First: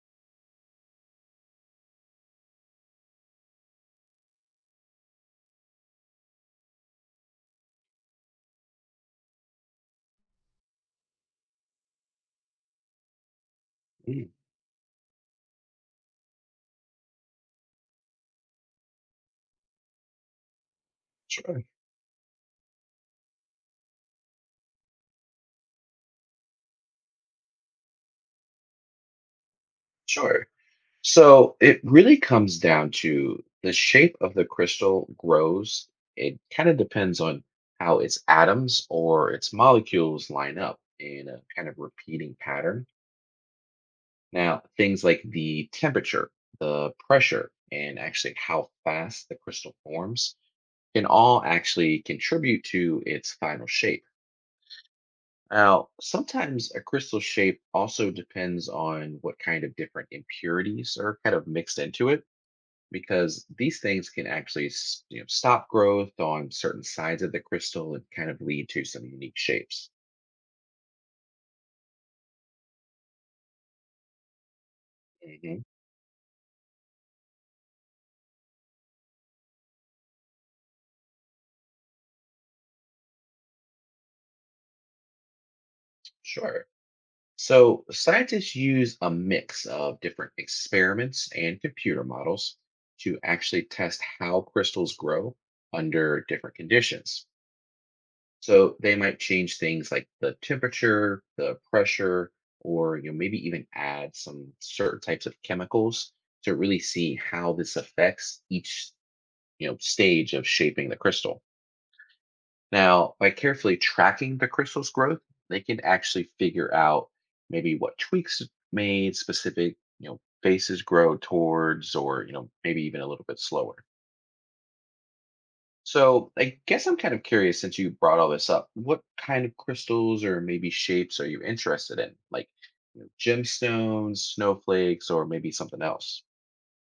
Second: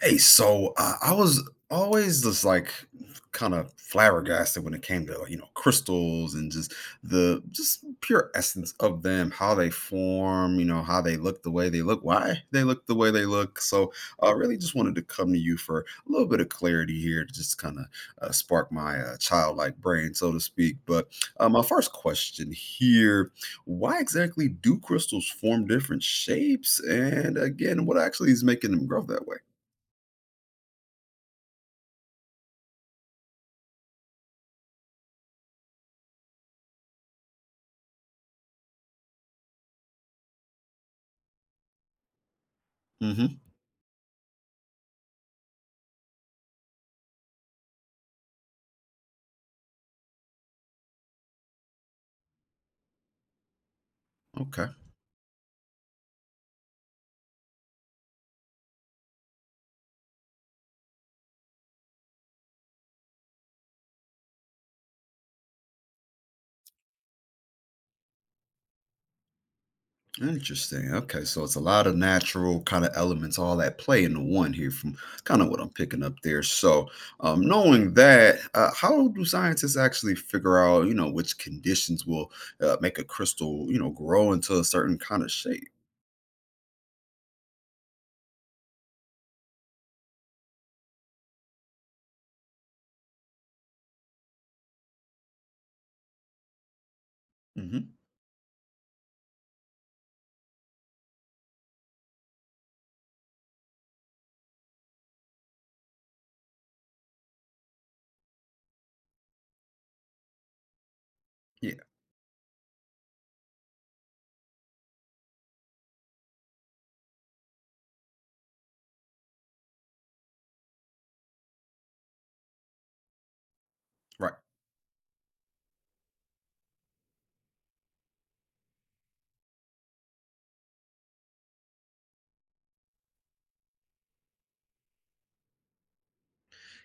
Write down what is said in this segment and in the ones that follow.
Hey, I was always just like kind of flabbergasted when it came to crystals and just the just pure essence of them, how they form, you know, how they look the way they look, why they look the way they look. So Mm, I really just wanted to come to you for a little bit of clarity here to just spark my childlike brain, so to speak. But my Sure, first question here, why exactly do crystals form different shapes? And again, what actually is making them grow that way? sure. So it really comes down to the shape of the crystal grows. It kind of depends on how its atoms or its molecules line up in a kind of repeating pattern. hmm Now, things like the temperature, the pressure, and actually how fast the crystal forms can all actually contribute to its final shape. Okay. Now, sometimes a crystal shape also depends on what kind of different impurities are kind of mixed into it, because these things can actually you know, stop growth on certain sides of the crystal and kind of lead to some unique shapes. Interesting. Okay. So it's a lot of natural kind of elements all that play into one here from kind of what Hmm. I'm picking up there. So knowing that, how do scientists actually figure out, you know, which conditions will make a crystal, you know, grow into a certain kind of shape? Sure. So, scientists use a mix of different experiments and computer models to actually test how crystals grow under different conditions. hmm So they might change things like the temperature, the pressure, or you know maybe even add some certain types of chemicals to really see how this affects each you know stage of shaping the crystal. Yeah. Now, by carefully tracking the crystal's growth, they can actually figure out maybe what tweaks made specific you know faces grow towards, or you know maybe even a little bit slower. Right. So I guess I'm kind of curious since you brought all this up. What kind of crystals or maybe shapes are you interested in? Like you know, gemstones, snowflakes, or maybe something else?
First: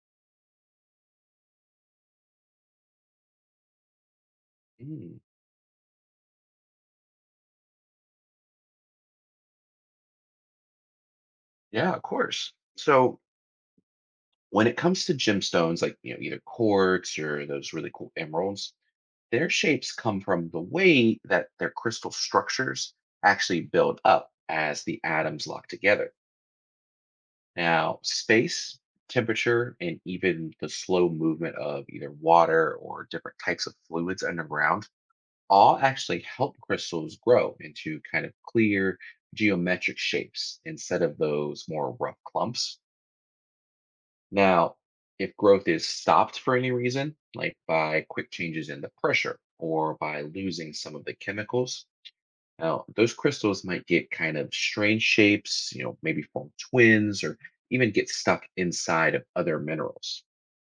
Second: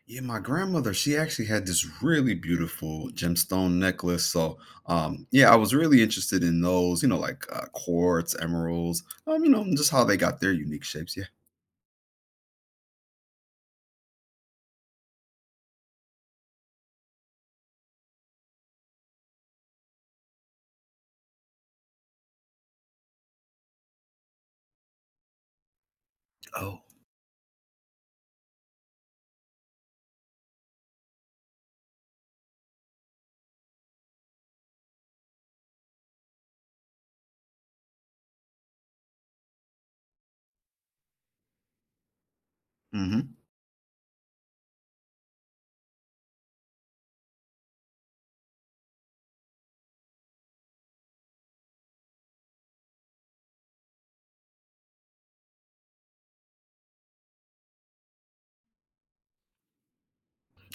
Yeah, my grandmother, she actually had this really beautiful gemstone necklace. So, Mm, yeah, I was really interested in those, you know, like quartz, emeralds, you know, and just how they got their unique shapes. Yeah. yeah, of course. So when it comes to gemstones, like you know, either quartz or those really cool emeralds, their shapes come from the way that their crystal structures actually build up as the atoms lock together. Oh. Now, space, temperature, and even the slow movement of either water or different types of fluids underground all actually help crystals grow into kind of clear geometric shapes instead of those more rough clumps. hmm Now, if growth is stopped for any reason, like by quick changes in the pressure or by losing some of the chemicals, now, those crystals might get kind of strange shapes, you know, maybe form twins or even get stuck inside of other minerals.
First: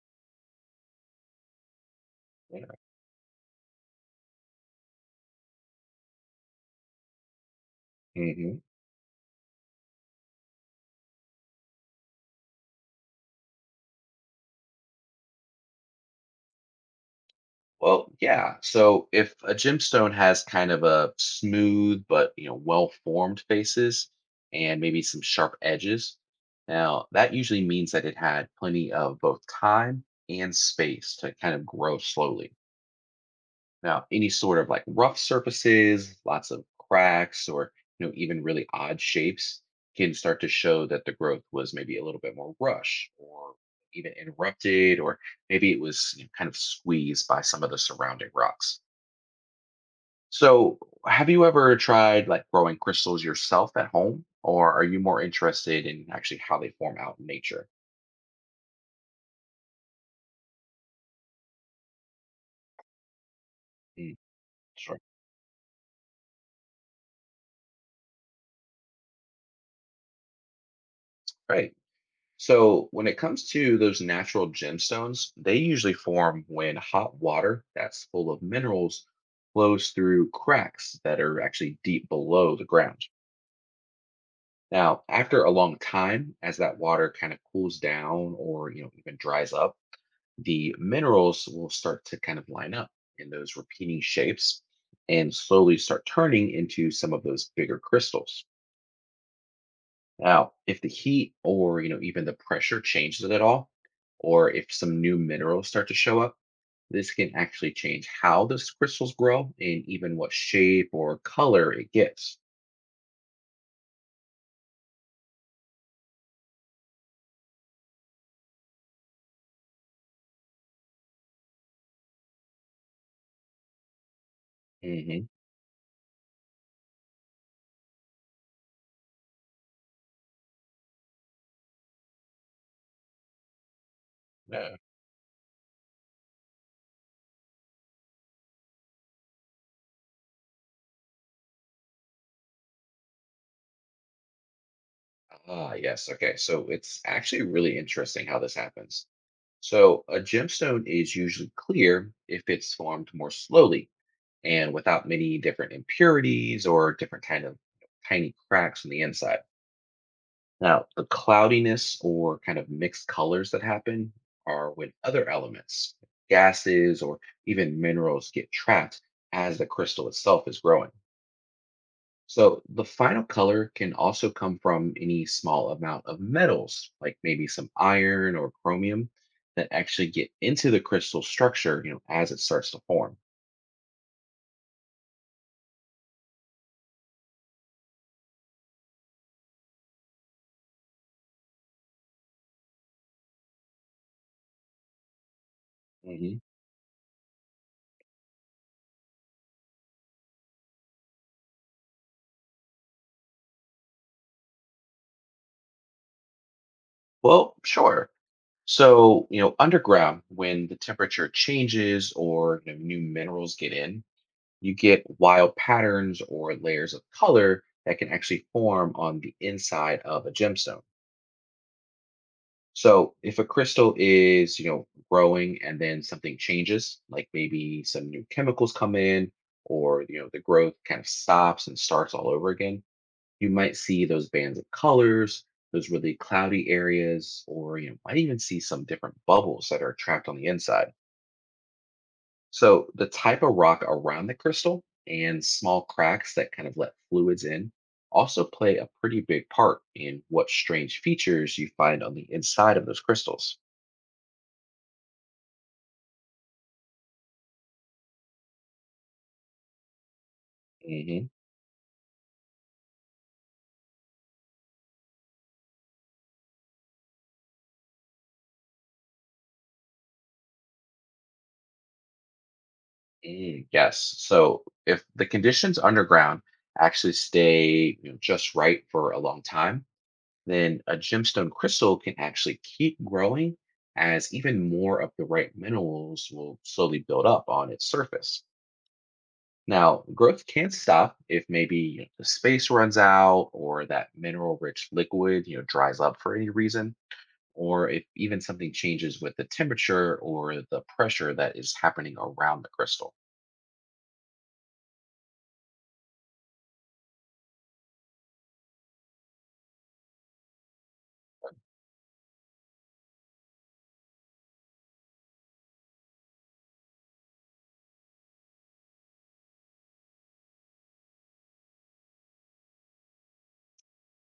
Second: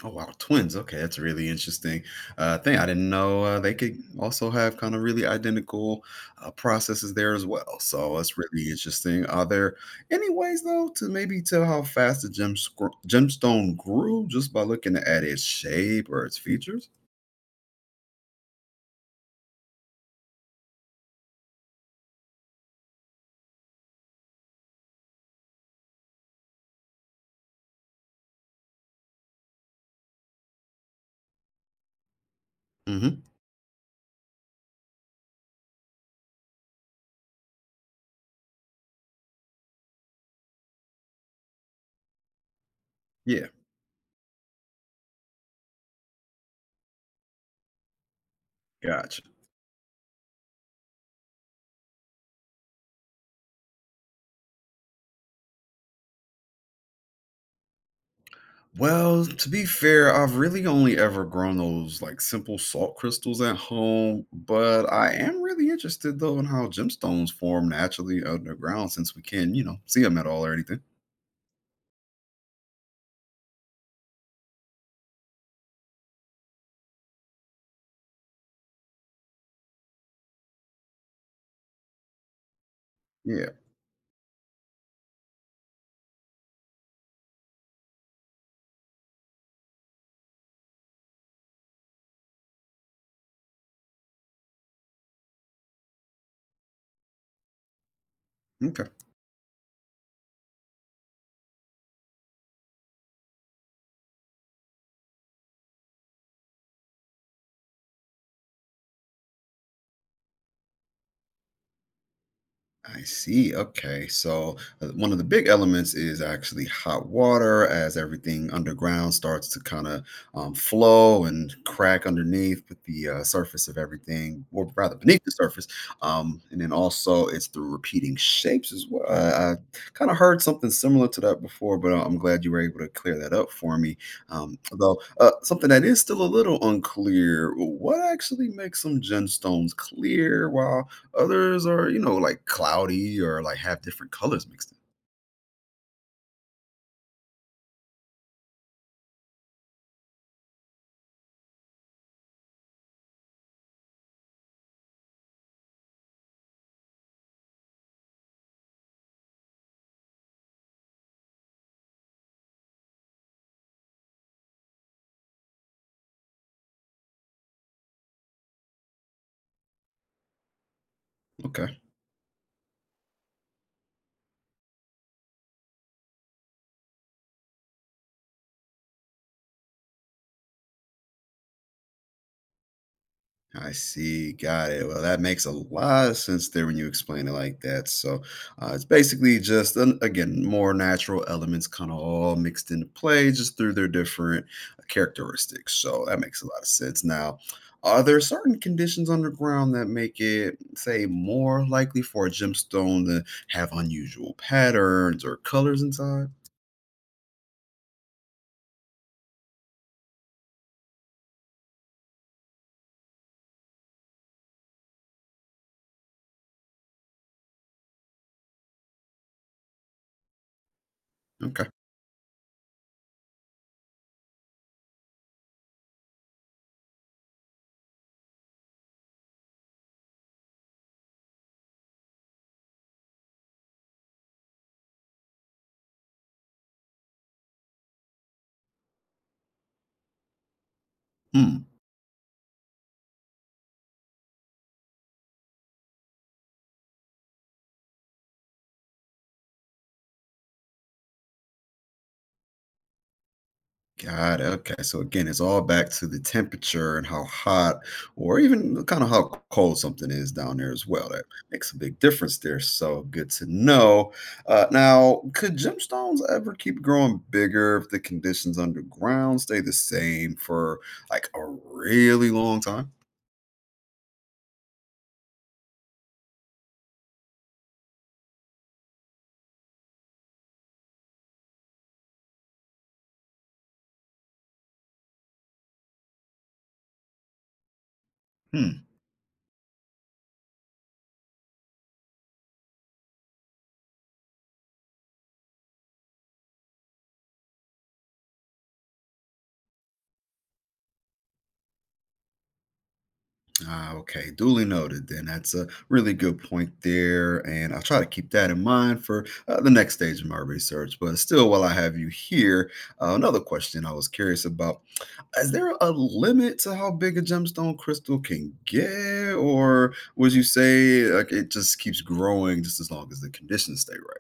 Oh wow, twins. Okay, that's really interesting Yeah. thing. I didn't know they could also have kind of really identical processes there as well. So that's Hmm. really interesting. Are there any ways though to maybe tell how fast the gemstone grew just by looking at its shape or its features? Well, yeah. So if a gemstone has kind of a smooth but you know well-formed faces and maybe some sharp edges, now that usually means that it had plenty of both time and space to kind of grow slowly. hmm Now, any sort of like rough surfaces, lots of cracks, or you know, even really odd shapes can start to show that the growth was maybe a little bit more rush Yeah, or even interrupted, or maybe it was you know, kind of squeezed by some of the surrounding rocks. gotcha. So, have you ever tried like growing crystals yourself at home, or are you more interested in actually how they form out in nature? Well, to be fair, I've really only ever grown those like simple salt crystals at Mm, home, but sure. I am really interested though in how gemstones form naturally underground since we can, you know, see them at all or anything. Right. So when it comes to those natural gemstones, they usually form when hot water that's full of minerals flows through cracks that are actually deep below the ground. Yeah. Now, after a long time, as that water kind of cools down or you know even dries up, the minerals will start to kind of line up in those repeating shapes and slowly start turning into some of those bigger crystals. Okay. Now, if the heat or you know even the pressure changes at all, or if some new minerals start to show up, this can actually change how those crystals grow and even what shape or color it gets. I see. Okay. So, one of the big elements is actually hot water as everything underground starts to kind of flow and crack underneath with the surface of everything, or rather beneath Hmm. the surface. And then also, it's through repeating shapes as well. I kind of heard something similar to that before, but I'm glad you were able to clear that up for me. Yeah. Something that is still a little unclear, what actually makes some gemstones clear while others are, you know, like cloudy or like have different colors mixed Ah, yes. Okay. So it's actually really interesting how this happens. So a gemstone is usually clear if it's formed more slowly and without many different impurities or different kind of tiny cracks on the inside. Now, the cloudiness or kind of mixed colors that happen are when other elements, gases, or even minerals get trapped as the crystal itself is growing. in. Okay. So, the final color can also come from any small amount of metals, like maybe some iron or chromium, that actually get into the crystal structure, you know, as it starts to form. I see. Got it. Well, that makes a lot of sense there when you explain it like that. So it's basically just, an, again, more natural elements kind of all mixed into play just through their different characteristics. So that Hmm. makes a lot of sense. Now, are there certain conditions underground that make it, say, more likely for a gemstone to have unusual patterns or colors inside? Well, sure. So, you know, underground, when the temperature changes or you know, new minerals get in, you get wild patterns or layers of color that can actually form on the inside of a gemstone. Okay. So if a crystal is, you know, growing and then something changes, like maybe some new chemicals come in or, you know, the growth kind of stops and starts all over again, you might see those bands of colors, those really cloudy areas, or you know, might even see some different bubbles that are trapped on the inside. Hmm. So the type of rock around the crystal and small cracks that kind of let fluids in also play a pretty big part in what strange features you find on the inside of those crystals. Got it. Okay. So again, it's all back to the temperature and how hot or even kind of how cold something is down there as well. That Hmm. makes a big difference there. So good to know. Now, could gemstones ever keep growing bigger if the conditions underground stay the same for like a really long time? Mm, yes. So if the conditions underground actually stay you know, just right for a long time, then a gemstone crystal can actually keep growing as even more of the right minerals will slowly build up on its surface. Hmm. Now, growth can stop if maybe you know, the space runs out or that mineral-rich liquid, you know, dries up for any reason, or if even something changes with the temperature or the pressure that is happening around the crystal. Ah, okay. Duly noted then. That's a really good point there. And I'll try to keep that in mind for the next stage of my research. But still, while I have you here, another question I was curious about, is there a limit to how big a gemstone crystal can get? Or would you say like, it just keeps growing just as long as the conditions stay right?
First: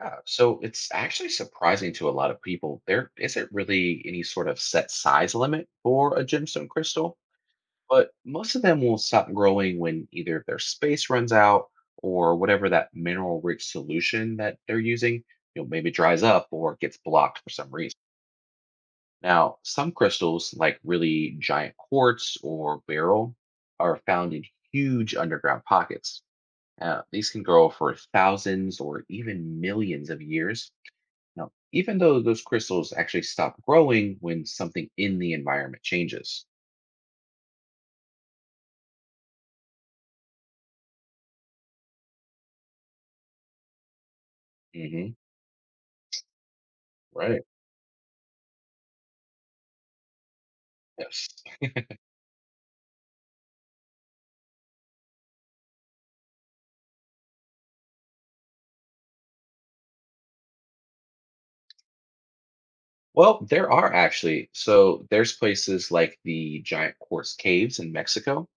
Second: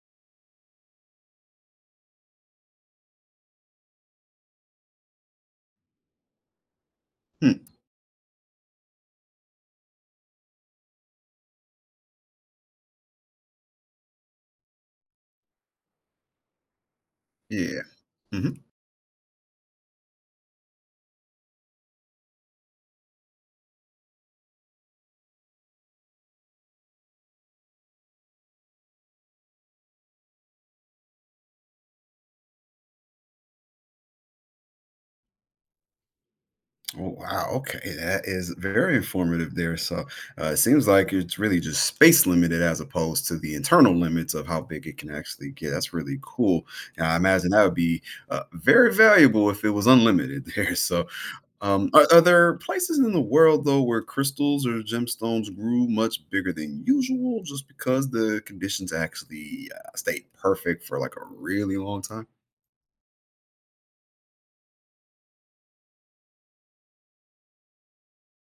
Yeah, so it's actually surprising to a lot of people. There isn't really any sort of set size limit for a gemstone crystal, Hmm. but most of them will stop growing when either their space runs out or whatever that mineral rich solution that they're using, you know, maybe dries up or gets blocked for some Yeah. reason. Mhm. Now, some crystals, like really giant quartz or beryl, are found in huge underground pockets. These can grow for thousands or even millions of years. Now, even though those crystals actually stop growing when something in the environment changes. Oh, wow. Okay. That is very informative there. So it seems like it's really just space limited as opposed to the internal limits of how big it can Hmm. actually get. That's really cool. And I Right. imagine that would be very valuable if it was unlimited there. So, Yes. Are there places in the world, though, where crystals or gemstones grew much bigger than usual just because the conditions actually stayed perfect for like a really long time? Well, there are actually. So there's places like the giant quartz caves in Mexico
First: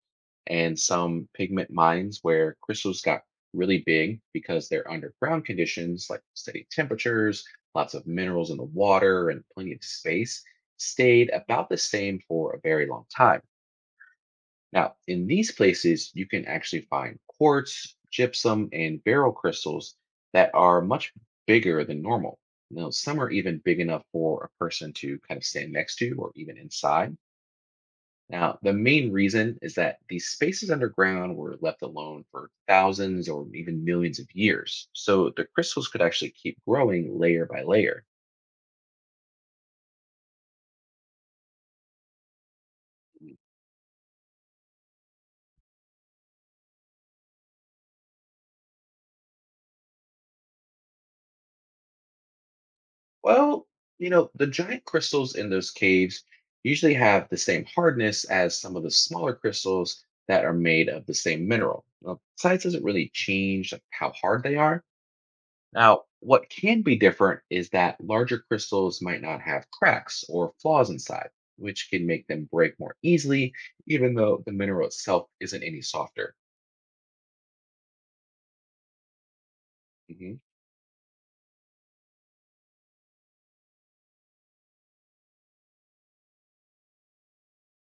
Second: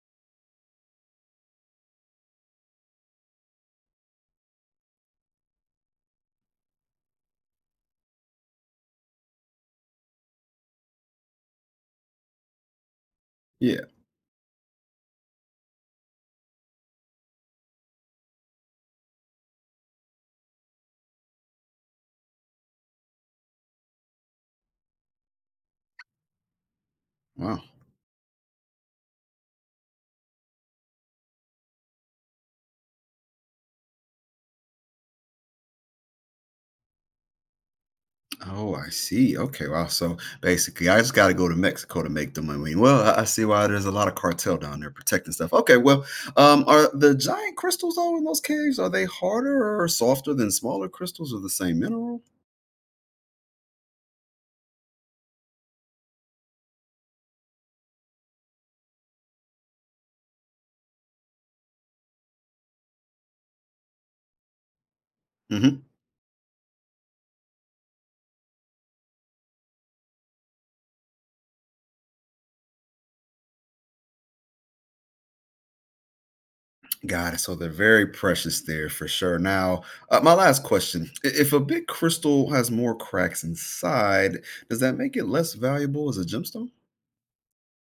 and some pigment mines where crystals got really big because they're underground conditions like steady temperatures, lots of minerals in the water, and plenty of space stayed about the same for a very long time. Yeah. Now, in these places, you can actually find quartz, gypsum, and barrel crystals that are much bigger than normal. Now, some are even big enough for a person to kind of stand next to or even inside. Wow. Now, the main reason is that these spaces underground were left alone for thousands or even millions of years. So the crystals could actually keep growing layer by layer. Oh, I see. Okay, wow. So basically, I just got to go to Mexico to make the money. Well, I see why there's a lot of cartel down there protecting stuff. Okay, well, are the giant crystals though in those caves? Are they harder or softer than smaller crystals of the same mineral? Well, you know, the giant crystals in those caves usually have the same hardness as some of the smaller crystals that are made of the same mineral. Now, size doesn't really change like, how hard they are. hmm Now, what can be different is that larger crystals might not have cracks or flaws inside, which can make them break more easily, even though the mineral itself isn't any softer. Got it. So they're very precious there for sure. Now, my Mhm. last question: if a big crystal has more cracks inside, does that make it less valuable as a gemstone?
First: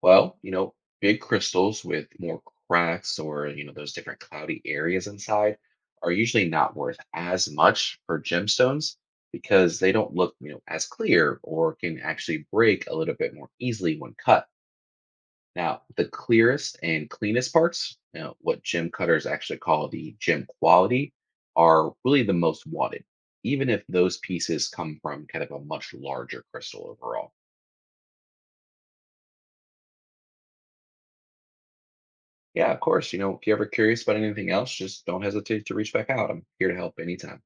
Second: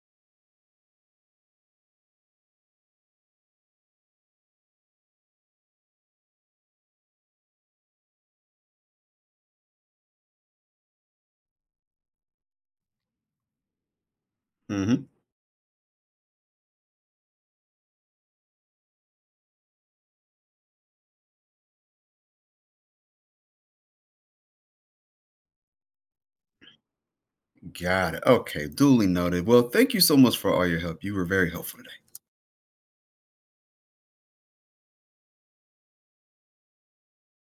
Well, you know, big crystals with more cracks or, you know, those different cloudy areas inside are usually not worth as much for gemstones because they don't look, you know, as clear or can actually break a little bit more easily when cut. hmm Now, the clearest and cleanest parts, you know, what gem cutters actually call the gem quality, are really the most wanted, even if those pieces come from kind of a much larger crystal overall. Got it. Okay, duly noted. Well, thank you so much for all your help. You were very helpful today. Yeah, of course. You know, if you're ever curious about anything else, just don't hesitate to reach back out. I'm here to help anytime.